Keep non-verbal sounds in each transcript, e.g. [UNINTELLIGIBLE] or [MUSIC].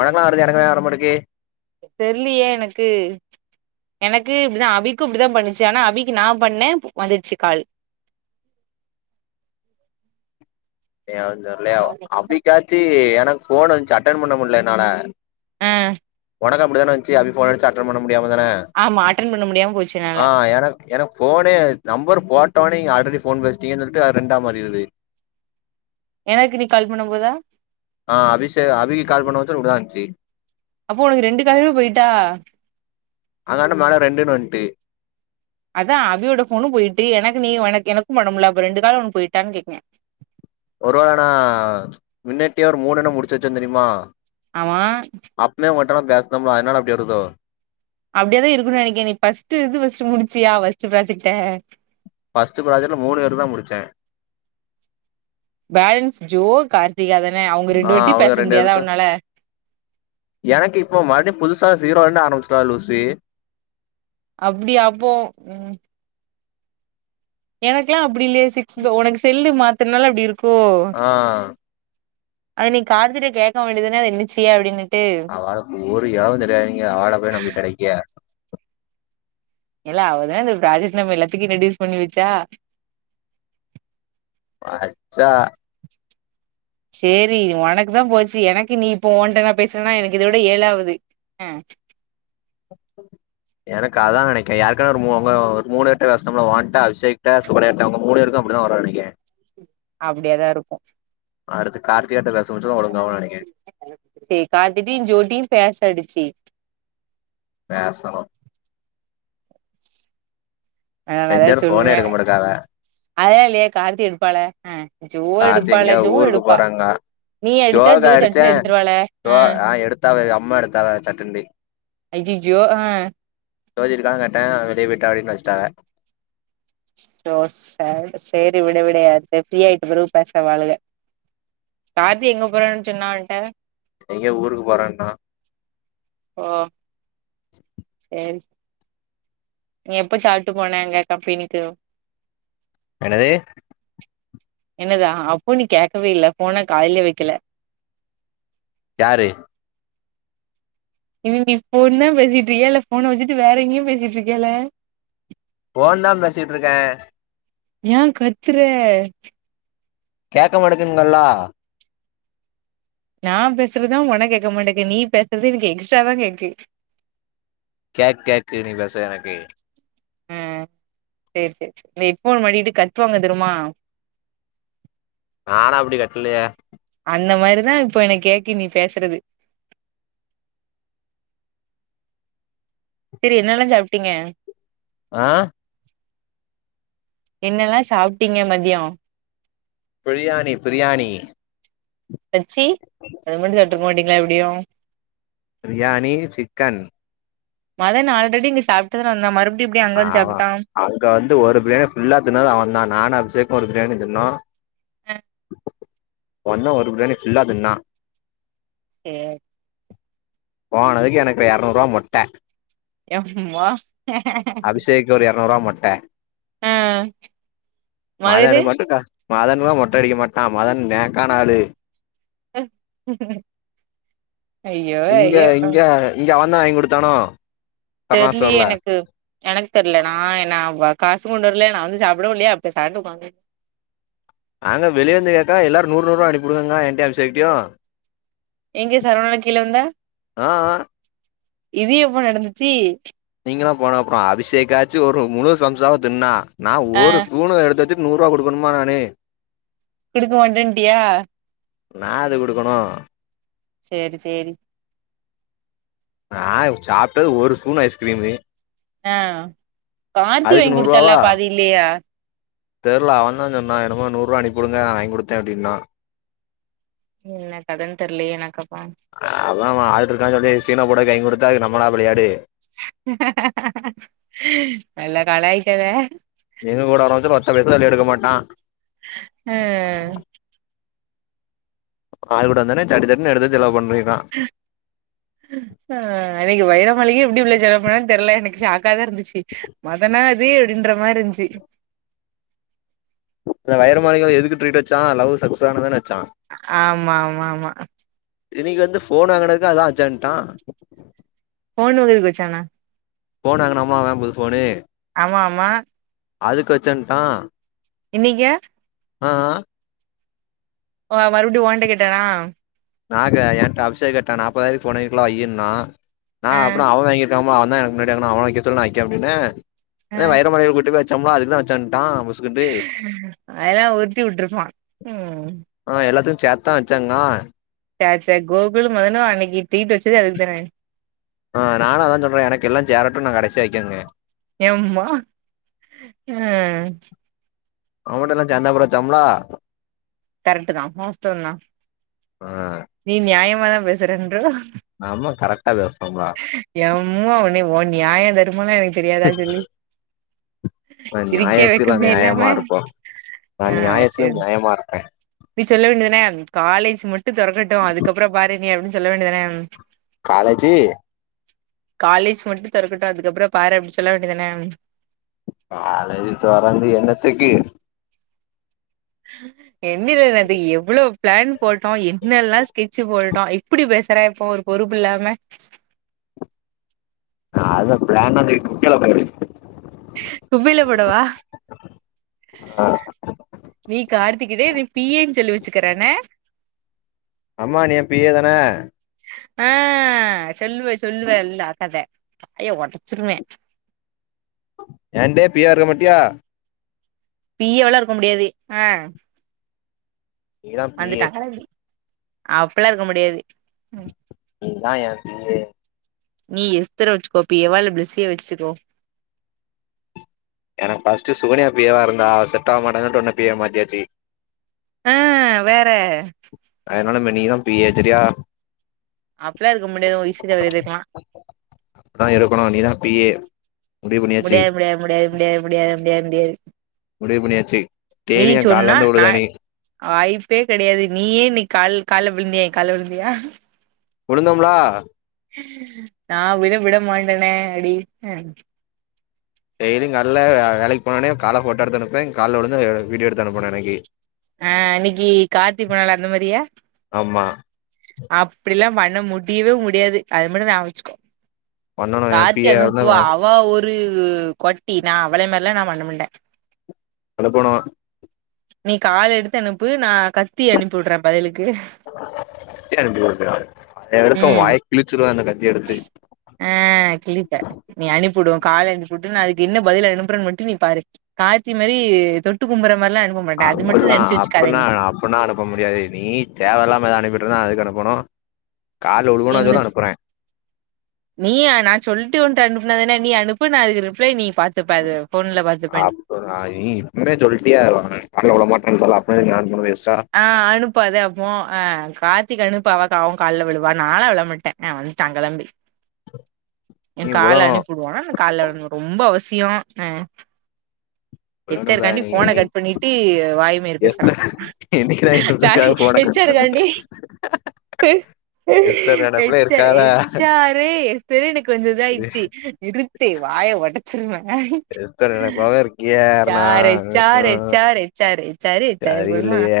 உனக்கலா வருது இ எனக்கே வரமாடிங்கி தெரிலியே எனக்கு எனக்கு இப்டிதா அபிக்கு இப்டிதா பண்ணுச்சு ஆனா அபிக்கு நா பண்ணே வந்துடுச்சு கால் ஏ உ தெரிலயா அபி காச்சி எனக்கு ஃபோன் வச்சு அட்டன் பண்ண முடியல என்னால ஆ உனக்கு அப்டிதானே வச்சு அபி ஃபோன் ஆடிச்சா அட்டன் பண்ண முடியாமா தானே ஆமா அட்டன் பண்ண முடியாம போச்சு என்னால எனக் எனக்கு ஃபோனே நம்பர் போட்டோனே நீங்க ஆல்ரெடி ஃபோன் பேசிட்டீங்கன்னு சொல்லிட்டு ரெண்டா மாரி இருது எனக்கு நீ கால் பண்ணு போதா ஆ அபிஷே அபிக்கு கால் பண்ண வச்ச இப்டிதா வஞ்சி அப்போ உனக்கு ரெண்டு காலுமே போயிட்டா அதுனால மேலே ரெண்டுன்னு வன்ட்டு அதா அபியோட ஃபோனு போயிட்டு எனக்கு நீ எனக்கு எனக்கு பண்ண முடில அப்ப ரெண்டு கால் ஒனகு போயிட்டா கேக்குறே ஒருவேல நா முன்னாட்டியா ஒரு மூணுெண்ண முடிச்ச வச்சே தெரியுமா ஆமா அப்பே மட்டு பேசனோலா அதுனால அப்டி வருதோ அப்டிய தா இருக்கு நினைக்கன நீ ஃபர்ஸ்ட் இது ஃபர்ஸ்ட் முடிச்சியா ஃபர்ஸ்டு ஃப்ராஜெக்ட்ட ஃபர்ஸ்டு ஃப்ராஜக்ட்ல மூணு பேரு தா முடிசே பேலன்ஸ் ஜோ கார்த்திகா தானே அவுங்க ஆ ரெண்டு பேர்டயு அவுங்க பேச ரெண்டு முடியாதா பேருக்கு உன்னால எனக்கு இப்ப மறுபடியு புதுசா சீரோ வந்து ஆரம்பச்சிடலா லூசி அப்டியா அப்போ ம் எனக்கொல்லா அப்டி இல்லையே சிக்ஸ் உனக்கு செல்லு மாத்தனனால அப்டி இருக்கோ ஆ அது நீ காத்திட்ட கேட்க வேண்டியது தானே இது என்ன செய்ய அப்டின்னு அவளுக்கு ஒரு இழவு தெரியாதீங்க அவள போய் நம்பி கடைக்கே இல்ல அவதா இந்த ப்ராஜெட் நம்ம எல்லாத்துக்கு ரெடியூஸ் பண்ணி வச்சா வச்சா சேரி உனக்கு தா போச்சு எனக்கு நீ இப்ப ஒ ஓன்ட நா பேசுறன்னா எனக்கு இத விட ஏழாவது ஆ எனக்கு அதா நெனைக்கே யாருக்காவது ஒரு முணு ஒரு முணு task one task eight task [UNINTELLIGIBLE] உங்க மூணு பேருக்கு அப்டிதா வருன் நெனைக்குற அப்டியாதா இருக்கு அடுத்து கார்த்திகாட்ட பேசம் வச்சுதா ஒழுங்காவுனு நைக்குற சேரி பாத்துட்டு ஜோட்டியு பேசாடிச்சு பேசணு நானு ரெண்டு எதாச்சு பேரு ஃபோனே சொல்லுவே எடுக்க மாட்டக்காவ அதல்லா இல்லயே கார்த்தி இருப்பானே ம் ஜோ கார்த்தி எடுப்பாலே எங்கயோ ஜோ ஊருக்கு எடுப்பா போறாங்க நீ அடுச்சா ஜோக்கு ஜோ அடிச்சே சட்டுனு எடுத்துருவாளே ஜோ ஆ எடுத்தாவ அம்மா எடுத்தாவ சட்டுன்டி அய்ய ஜோ ஆ ஜோதி இருக்கான் கேட்டே வெளிய போய்டா அப்டின் வஸ்ட்டாக சோ சேட் சேரி விடு விடு அது திருப்தியாய்டு ப்ரு பேச வாழுக கார்த்தி எங்க போறேன்னு சொன்னா ஒன்ட்ட எங்கயோ ஊருக்கு போறேன்னா ஓ சேரி நீ எப்ப சாப்ட்டு போன அங்க கம்பெனிக்கு என்னது என்னதா அப்போ நீ கேக்கவே இல்ல ஃபோன காதுலயே வக்கல யாரு இவிங்க ஃபோன்தா பேசிட்டு இருக்கியா இல்ல ஃபோன வச்சுட்டு வேற எங்கயு பேசிட் இருக்கியால ஃபோன்தா பேசிட்ருக்கே ஏ கத்துர கேக்க மாட்டிக்குங்கல்ல நா பேசுறதா ஒனக்கு கேக்க மாட்டுக்கு நீ பேசுறது எனக் எக்ஸ்ட்ராவா கேக்கு கேக் கேக்கு நீ பேச எனக்கு அ சேர் சேர் இந்த ஹெட்ஃபோன மாட்டிட்டு கத்துவாங்க தெருமா நாலா அப்டி கத்தலயே அந்த மாரிதா இப்போ எனக் கேக்கு நீ பேசுறது சேரி என்னால்லா சாப்டீங்க ஆ என்னல்லா சாப்டீங்க மதியோ பிரியாணி பிரியாணி அச்சி அது மட்டு சாப்ருக்க மாட்டீங்ளா எப்டியு பிரியாணி சிக்கன் மதன் ஆல்ரெடி இங்க சாப்ட்டு தான வந்தா மறு ஆமா அங்க வந்து ஒரு பிரியாணி ஃபுல்லா தின்னது அவன்தா நானு அபிஷேக்கு ஒரு பிரியாணி தின்னோ ஆ ஒண்ணா ஒரு பிரியாணி ஃபுல்லா தின்னா சேர் போனதுக்கு எனக்கு எறநூறுவா மொட்ட எம்மா அபிசேக்கு ஒரு எரநூறுவா மொட்ட ஆ மதுரு மதனுக்கு மட்டு கா மதன்லா மொட்ட அடிக்க மாட்டா மதன் நேக்கான ஆளு ஐயோ இங்க ஐயோ இங்க இங்க அவன்தா வாங்கி குடுத்தானோ கருணா தெர்லயே ஸ்டோர்ல எனக்கு எனக்கு தெர்ல நா என்னா காசு கொண்டுவர்லயா நா வந்து சாப்டவு இல்லயா பேசாட்டுக்கு உக்காந்து அங்க வெளிய வந்துகேட்டா எல்லாரு நூர் நூறுவா அனுப்பி உடுங்கங்கா என்ட்டயு அபிஷேக்டயு எங்க சரவணா கீழ விழ்ந்த ஆ ஆ இது எப்ப நடந்துச்சு நீங்கல்லா போன அப்றோ அபிஷேக்காச்சு ஒரு முழு சம்சாவ தின்னா நா ஆ ஒரு ஸ்பூனு எடுத்துட்டு நூறுவா குடுக்கணுமா நானு குடுக்க மாட்டேன்ட்டியா நா எதுக் குடுக்கணு சேரி சேரி நா சாப்ட்டது ஒரு ஸ்பூன் ஐஸ்கிரீம் தா ஆ கார்த்தி அதுக்கு வாங்கி குடுத்தல்லா நூறுவாவா அப்போ அது இல்லையா தெர்ல அவன்தா சொன்னா என்னமோ நூறுவா அனுப்பிடுங்க நா வாங்கி குடுத்தே அப்டின்னா என்ன கதன் தெர்லயே எனக்கப்போ அவ அவ ஆள் இருக்கான்னு சொல்லி சீன போடக்கு வாங்கி குடுத்தா அதுக்கு நம்மளா பழியாடு ஹ நல்லா கலாய்க்காத எங்க கூட வரச்சுத்த ஒத்த வக்கீலு வெளிய எடுக்க மாட்டா ஆ ஆள்கூட வந்தானே சட்டு சட்டுனு எடுத்து செலவு பண்ணிர்க்கா [INAUDIBLE] ஆ அன்னைக்கு வைரமலைிகையு எப்படி உள்ள ஜலம்ண்னு தெரல எனக்கு சாக்காதா இருந்துச்சு மதனா அது அப்படின்ற மாரிருந்துச்சு அந்த வைர மாளிகைள எதுக்கு ட்ரீட் வச்சா லவ் சக்சஸ் ஆனதான வச்சா ஆமா ஆமா ஆமா இன்னைக்கு வந்து போன் வாங்கினதுக்கு அதா அர்ஜென்ட்டா ஓனர் எதுக்கு வச்சாங்க போன்ங்கினமா வேம்புது போனு ஆமா ஆமா அதுக்கு வச்சன்ட்டா இனனைங்க ஆ ஆ மறுபடியு ஓன்ட கேட்டானா நா க என்க அபஷே கேட்டா நாற்பதாயிரக்கு போனலா ஐயனா நா ஆ அப்பற அவ வாங்கி ஆமா அவன்தா எனக்கு முன்னாடி எறங்குனா அவ வைக்க சொல்லு நா வைக்கிறே அப்பின்னே ஆ எ வைர மலை கூட்டு போய் சம்பா அதுக்குதா வச்சண்ட்டா அதல்லா உத்தி விட்டுருப்பா ம் ஆ எல்லாத்தையு சேத்தா வச்சாங்கா ச ச கோகுலு மதனு அன்னைக்கு டீட்டு வச்சதே அதுக்கு தானே ஆ நானா அதா சொல்றே எனக்கு எல்லா சேரட்டு நாங் கடைசியா வைக்கேங்க எம்மா ஆ அவமட்டல்லா சந்தாபும்ச்சம்லா கரெக்ட்டுதா வாஸ்தவந்தா ஆ நீ நியாயமாதா பேசுறன்றவ நம்மா கரெக்ட்டா [UNINTELLIGIBLE] எம்முனே ஓ நியாய தர்மலா எனக்கு தெரியாதா சொல்லு நா சிரிக்க நியாயத்துல வைக்கமே இல்லாம நியாயமா சரி மா இருப்பே நீ சொல்ல வேண்டியதனே காலேஜ் மட்டி தொறக்கட்டு அதுக்கப்பற பாரு நீ அப்படின்னு சொல்ல வேண்டியதானே காலேஜ்ஜி காலேஜ் மட்டு தெறக்கட்டு அதுக்கப்பறோ பாரு அப்படி சொல்ல வேண்டியதுதான காலேஜ் தொறந்து எண்ணத்துக்கு என்னில அது எவ்ளோ ப்ளேன் போட்டோ என்னெல்லா ஸ்கெட்ச்சு போட்டோ இப்புடி பேசற இப்ப ஒரு பொறுப்பு இல்லாம அத ப்ளான் [UNINTELLIGIBLE] குப்பைல போடு குப்பைல போடவா ஆ நீ கார்த்திகிட்ட நீ பி ஏன்னு சொல்லி வெச்சுக்கற என்ன அம்மா நீ ஏ பி எ தான அ சொல்லுவ சொல்லுவ எல் ஆட்டாத வாய ஒடச்சிருவே ஏன்டே பியா இருக்கமாட்டியா பியோ லா இருக்க முடியாது அ நீதா பி ஏ வந்துட்டா கழவி அப்பல்லா இருக்க முடியாது நீ தா ஏ பி எ நீ எஸ்த்தர வெச்சுக்கோ பி எவா இல்ல பிளஸ்ஸிய வச்சுக்கோ எனக்கு ஃபஸ்ட்டு சுகன்யா பி எ வா இருந்தா அவ செட்ட ஆவ மாட்டாங்கன்ட்டு உன்ன பி எ வா மாத்தியாச்சி அ வேற அதனால இனிமே நீதா பி எ செரியா அப்பல்லா இருக்க முடியாது உ [UNINTELLIGIBLE] இதுக்குலா கா இருக்கணு நீதா பி எ முடிவு பண்ணியாச்சி முடியாது முடியாது முடியாது முடியாது முடியாது முடியாது முடிவு பண்ணியாச்சு நீ டெய்லி எ கால்ல சொன்னா வந்து நா உளுகர நீ வாய்ப்பே கெடையாது நீயே இன்னிக் கால் கால்ல விழுந்தியா ஏ கால்ல விழுந்தியா விழுந்தோம்லா நா விட விட மாட்டனே அடி டெய்லி கால்ல வே வேலைக்கு போனோனே கால போட்டோ எடுத்து அனுப்புவே கால்ல உழுந்து வீடியோ எடுத்து அனுப்பனு எனக்கு ஆ இன்னிக்கி கார்த்தி போனாலே அந்த மாரியா ஆமா அப்டில்லா பண்ண முடியவே முடியாது அது மட்டும் ஞாயாபகோ வச்சுக்கோ பண்ணணு எ பி கார்த்தி ஏ இருந்து அனுப்புவா அவா ஒரு கொட்டி நா அவலை மார்லா நா பண்ணமாட்ட அல கோனோ நீ கால் எடுத்து அனுப்பு நா கத்தி அனுப்பியுடற பதிலுக்கு கத்தி அனுப்பியுடறயா அத எடுத்து ஊ ம் வாய கிளிச்சிருவ அந்த கத்தி எடுத்து ஆ கிழிப்ப நீ அனுப்பியூட்டு உ கால அனுப்பியூட்டு நா அதுக்க்கு என்ன பதில் அனுப்பறன்னு மட்டு நீ பாரு கார்த்தி மாரி தொட்டு கும்பர்ற மார்லா அனுப்பம் அப்பட்லா அப்புன்னா அப்புன்னா அனுப்ப முடியாது நீ தேவயில்லாம எதா அனுப்பிட்ருந்தா அதுக்கு அனுப்பணு கால்ல [UNINTELLIGIBLE] சொல்லு என்ன அனுப்பற நீ யா நா சொல்ட்டு உன்ட்ட அனுப்புனதான நீ அனுப்பு நா அதுக்கு ரிப்ளை நீ பாத்துப்ப அது போன்ல பாத்துப்ப நீ [UNINTELLIGIBLE] உண்மைய சொல்ட்டியா [UNINTELLIGIBLE] ஆ அனுப்பாது அப்பவு அ கார்த்திக்கு அனுப்பு அவ அவ கால்ல விழுவா நா லா விள மாட்டே அ வன்ட்டா கெளம்பி எ நீ கால உழணு அனுப்பிவுடுவான்னா நா கால்ல [UNINTELLIGIBLE] ரொம்ப அவசியோ அ உழணு எஸ்தருகாண்டி போன பரணி கட் பண்ணீட்டு வாய் மயிறு பேசுறா எஸ்டர் என்னைக்குடா சாரி எஸ்டருக்காக ஃபோன கட் எச்சருக்கண்டி எஸ்டர் நெனப்புல எச்சரு இருக்காதா எச் சாரு எஸ்தர் எனக்கு கொஞ்சோ இது இதாயிடுச்சி நிறுத்து வாய ஒடச்சிருவ எஸ்டர் நெனப்பாவே இருக்கியே H Aruna R H R H R H R H R சரி போதுமா இல்லையே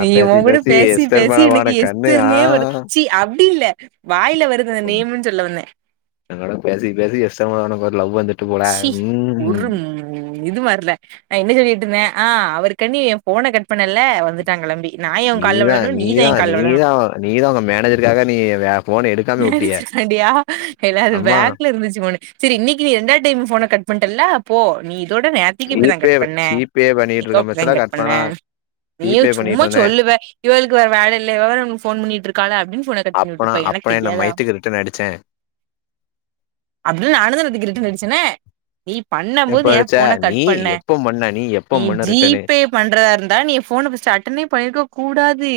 நீ உன் கூட பேசி எஸ்டர் பேசி மேல வான எனக்கு கண்ணு ஆ எஸ்தர்னுனே வரு சி அப்டி இல்ல வாயில வருது அந் நேமுன்னு சொல்ல வந்தே எயா கூட பேசி பேசி எஸ்தர் உனக்கு லவ் வந்துட்டு போல சி ம் ம் ஒரு ம் இது வர்ல நா என்ன சொல்லிட்டு இருந்தே ஆ அவரு கான்டி என் ஃபோனை கட் பண்ணல வந்து டா கெளம்பி நா ஏ உ கால்ல நீதா விழனு நீதா எயா கால்ல விழனு நீதா நீதா உங்க மேனேஜருக்காக நீ ஃபோன எடுக்காம உட்டியே லேடிஸ்க்கு வேண்டியா எல்லாரு அம்மா பேக்ல இருந்துச்சி ஃபோனு சேரி இன்னைக்கி நீ ரெண்டாது டைம் ஃபோன கட் பண்ணடல்ல போ நீ இதோட நேத் நேத்திக்கி இப்டிதா ஜிபே கட் பண்ண ஜிபே பண்ணிட்டு இன்னிக்கோ இருக்க அப்டிதா பச்சல கட் பண்ண பண்ணா நீயு ஜிபே சும்மா பண்ணிட்டு இருந்தே சொல்லுவ இவளுக்கு வேற வேல இல்ல இவே வேற நமக் ஃபோன் பண்ணிட்டு இருக்கா அப்டின் ஃபோன கட் பண்ணி அப்பனா உட்டுருப்ப எனக்கு அப்பனா என்ன தெரியதா மயத்துக்கு ரிட்டன் அடிச்சே அப்டின்னு நானு தானே அந்த கீறுக்கிட்ட நடிச்சேனே நீ பண்ணு எப்ப போது ஏ அடிச்ச ஃபோன நீ கட் பண்ண எப்ப பண்ண நீ எப்ப பண்ண ஜி ரிட்டனு பே கட் பண்றதா இருந்தா நீ ஃபோன ஃபர்ஸ்ட் அட்டனே பண்ணிருக்க கூடாது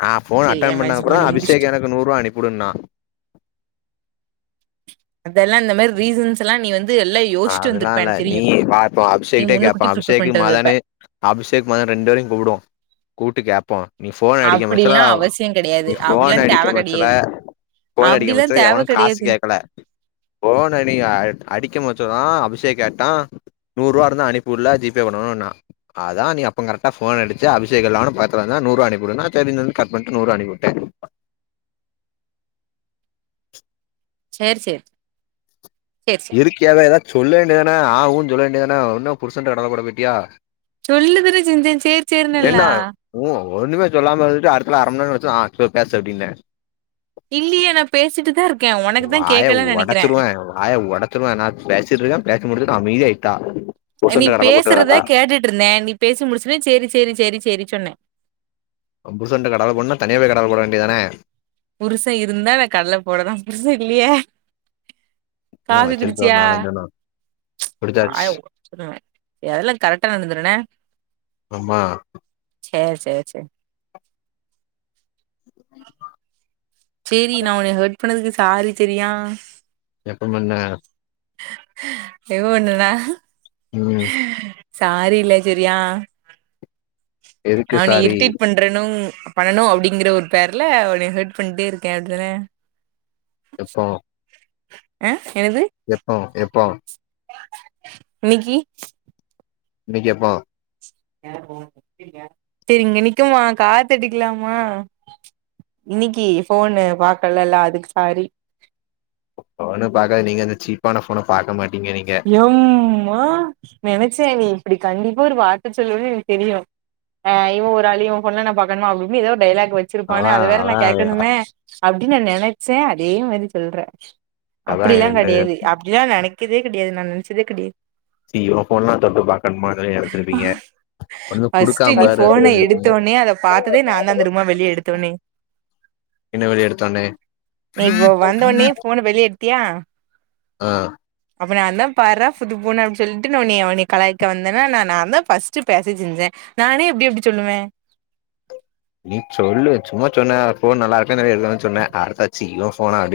நா ஃபோன் சரி அட்டன் பண்ணா ஏமாஜி கூடதா பண்ணி முடிச்சுட்டு அபிஷேக் எனக்கு நுர் ரூபா அனுப்பி உடு அப்டின்னா அதெல்லா இந்த மாரி ரீசன்ஸ் எல்லா நீ வந்து எல்லா அதெல்லா இல்ல நீ பாப்போ அபிஷேக் நீ கிட்ட கேட்பா முன்னுக்கூட்டி ப்ரிப்பேர் அபிஷேக்கு பண்ணிட்டு வந்திருப்ப மதனு அபிஷேக் மதனு ரெண்டு பேரையு கூப்புடுவோ கூப்புட்டு கேப்போ நீ ஃபோன் அடிக்க மச்சல அப்டில்லா அவசியோ கெடையாது நீ அப்டில்லா ஃபோன் அடிக்க தேவ மச்சல கெடையாது ஃபோன் அடிக்கு அப்டில்லா மச்சல தேவ எவனு காசு கெடையாது கேக்கல ஃபோன் அடி அடிக்க போது துதா அபிஷேக் கேட்டா நூறு ரூபா இருந்தா அனுப்பி உடுல ஜி பே பண்ணனும்னா அதா நீ அப்ப கரெக்டா ஃபோன் அடிச்ச அபிஷேக் நானு பாத்தனாலதா நூறு ரூபா அனுப்பி உடுன்னா சேரி நா கட் பண்ணிட்டு நூறு ரூபா அனுப்பிவுட்ட சேர் சேரி சேரி சேரி நம்பிக்கையா ஏதா சொல்ல வேண்டியதானே ஆ ஊன்னு சொல்ல வேண்டிய தானே என்ன புருஷன் கிட்ட கடலபோட போய்டியா சொல்லு தானே செஞ்சே சேரி சேரி இன்னல்லா உ ஒன்னுமே சொல்லாம இருந்துட்டு அடுத்தால அறமணி நேரோ கழிச்சி ஆ இப்ப பேசு அப்டின்ன இல்லியே நா பேசிட்டு தா இருக்க உனக்கு தா வாய கேக்கல நெனைக்கிறே ஒடச்சிருவே வாய ஒடச்சிருவே நா பேசிட்டிருக்க பேசி முடிச்சிது அமைதியா ஆயிட்டா நீ பேசுறத கேட்டுட்டு இருந்தே நீ பேசி முடிச்ச ஒன்னே சேரி சேரி சேரி சேரி சொன்னே ஓ புருசன்ட கடலபோட்னோனா தனியாபோய் கடல போட வேண்டிய தானே புருச இருந்தா நா கடல போடலா புருச இல்லையே ஏ காஃபி வச்சிருக்க ஒரு குடிச்சியா நாலஞ்செண்ணோ புடிச்சாச்சு வாய ஒடச்சிருவே இதெல்லா கரெக்டா நடந்துரு என்ன ஆமா சேர் சேர் சேர் சேரி நா உன்ன ஹெர்ட் பண்ணதுக்கு சாரி செரியா எப்போ பண்ண எப்ப பண்ணுன ம் சாரிலே செரியா எதுக்கு நா உன்ன சாரி இருட்டேட் பண் பிரனோவ் பண்ணனு அப்டிங்கற ஒரு பேர்ல உன்னைய ஹார்ட் பண்ட்டே இருக்கே அப்டிதானே எப்போ ஆ என்னது எப்போ எப்போ இன்னைக்கி இன்னைக்கு எப்போ செரிங்க நிக்குமா காத்தடிக்கலாமா இன்னைக்கு போனு பாக்கலல்ல அதுக்கு சாரி ஃபோணு பாக்க நீங்க அந்த சீப்பான ஃபோனை பாக்க மாட்டீங்க நீங்க எம்மா நெனைச்சேன் நீ இப்டி கண்டிப்பா ஒரு வார்த்தை சொல்லுவென்னு எனக்கு தெரியும் ஆ இவன் ஆள் இவ ஃபோணலா நான் பாக்கணுமா அப்டின்னு ஏதோ டைலாக் வெச்சிருப்பானனு அதா அது வேற அதா நான் கேட்கணமே அப்டின்னு நான் நெனைச்சேன் அதே மாதரி சொல்றே அதா அப்டிலாம் கிடையாது அ ஏ நெனக்கே கடயாது நான் நெனச்சதே கடையாது சீ இவன் போன்லாம் தொட்டு பா்க்கணுமானு நெனச்சிருப்பீங்க ஒன்னு ஃபர்ஸ்ட் குடுக்காம நீ பாரு அப்டின்னு போன சொல்லிருப்பீங்க எடுத்தோடனே அத பாத்ததே நான் தான் தெருமா வெளிய எடுத்தோடனே என்ன வெளிய எடுத்தோனே நீ இப்ப வந்தோனே ஃபோனை வெளியே எடுத்தியா ஆ அப்ப நான் தான் பாற்ற புதுஃபோன்னு அப்டினு சொல்லிட்டு நா உனை கலாயக்க வந்தேன்னா நா ஃபர்ஸ்ட் பேச செஞ்சேன் நானே எப்டி அப்டி சொல்லுவேன் நீ சொல்லு சும்மா சொன்ன ஃபோன் நல்லா இருக்க நெறைய இருக்கு சொன்னன் அடுத்தாச்சு இவன் ஃபோனா அப்டின்னு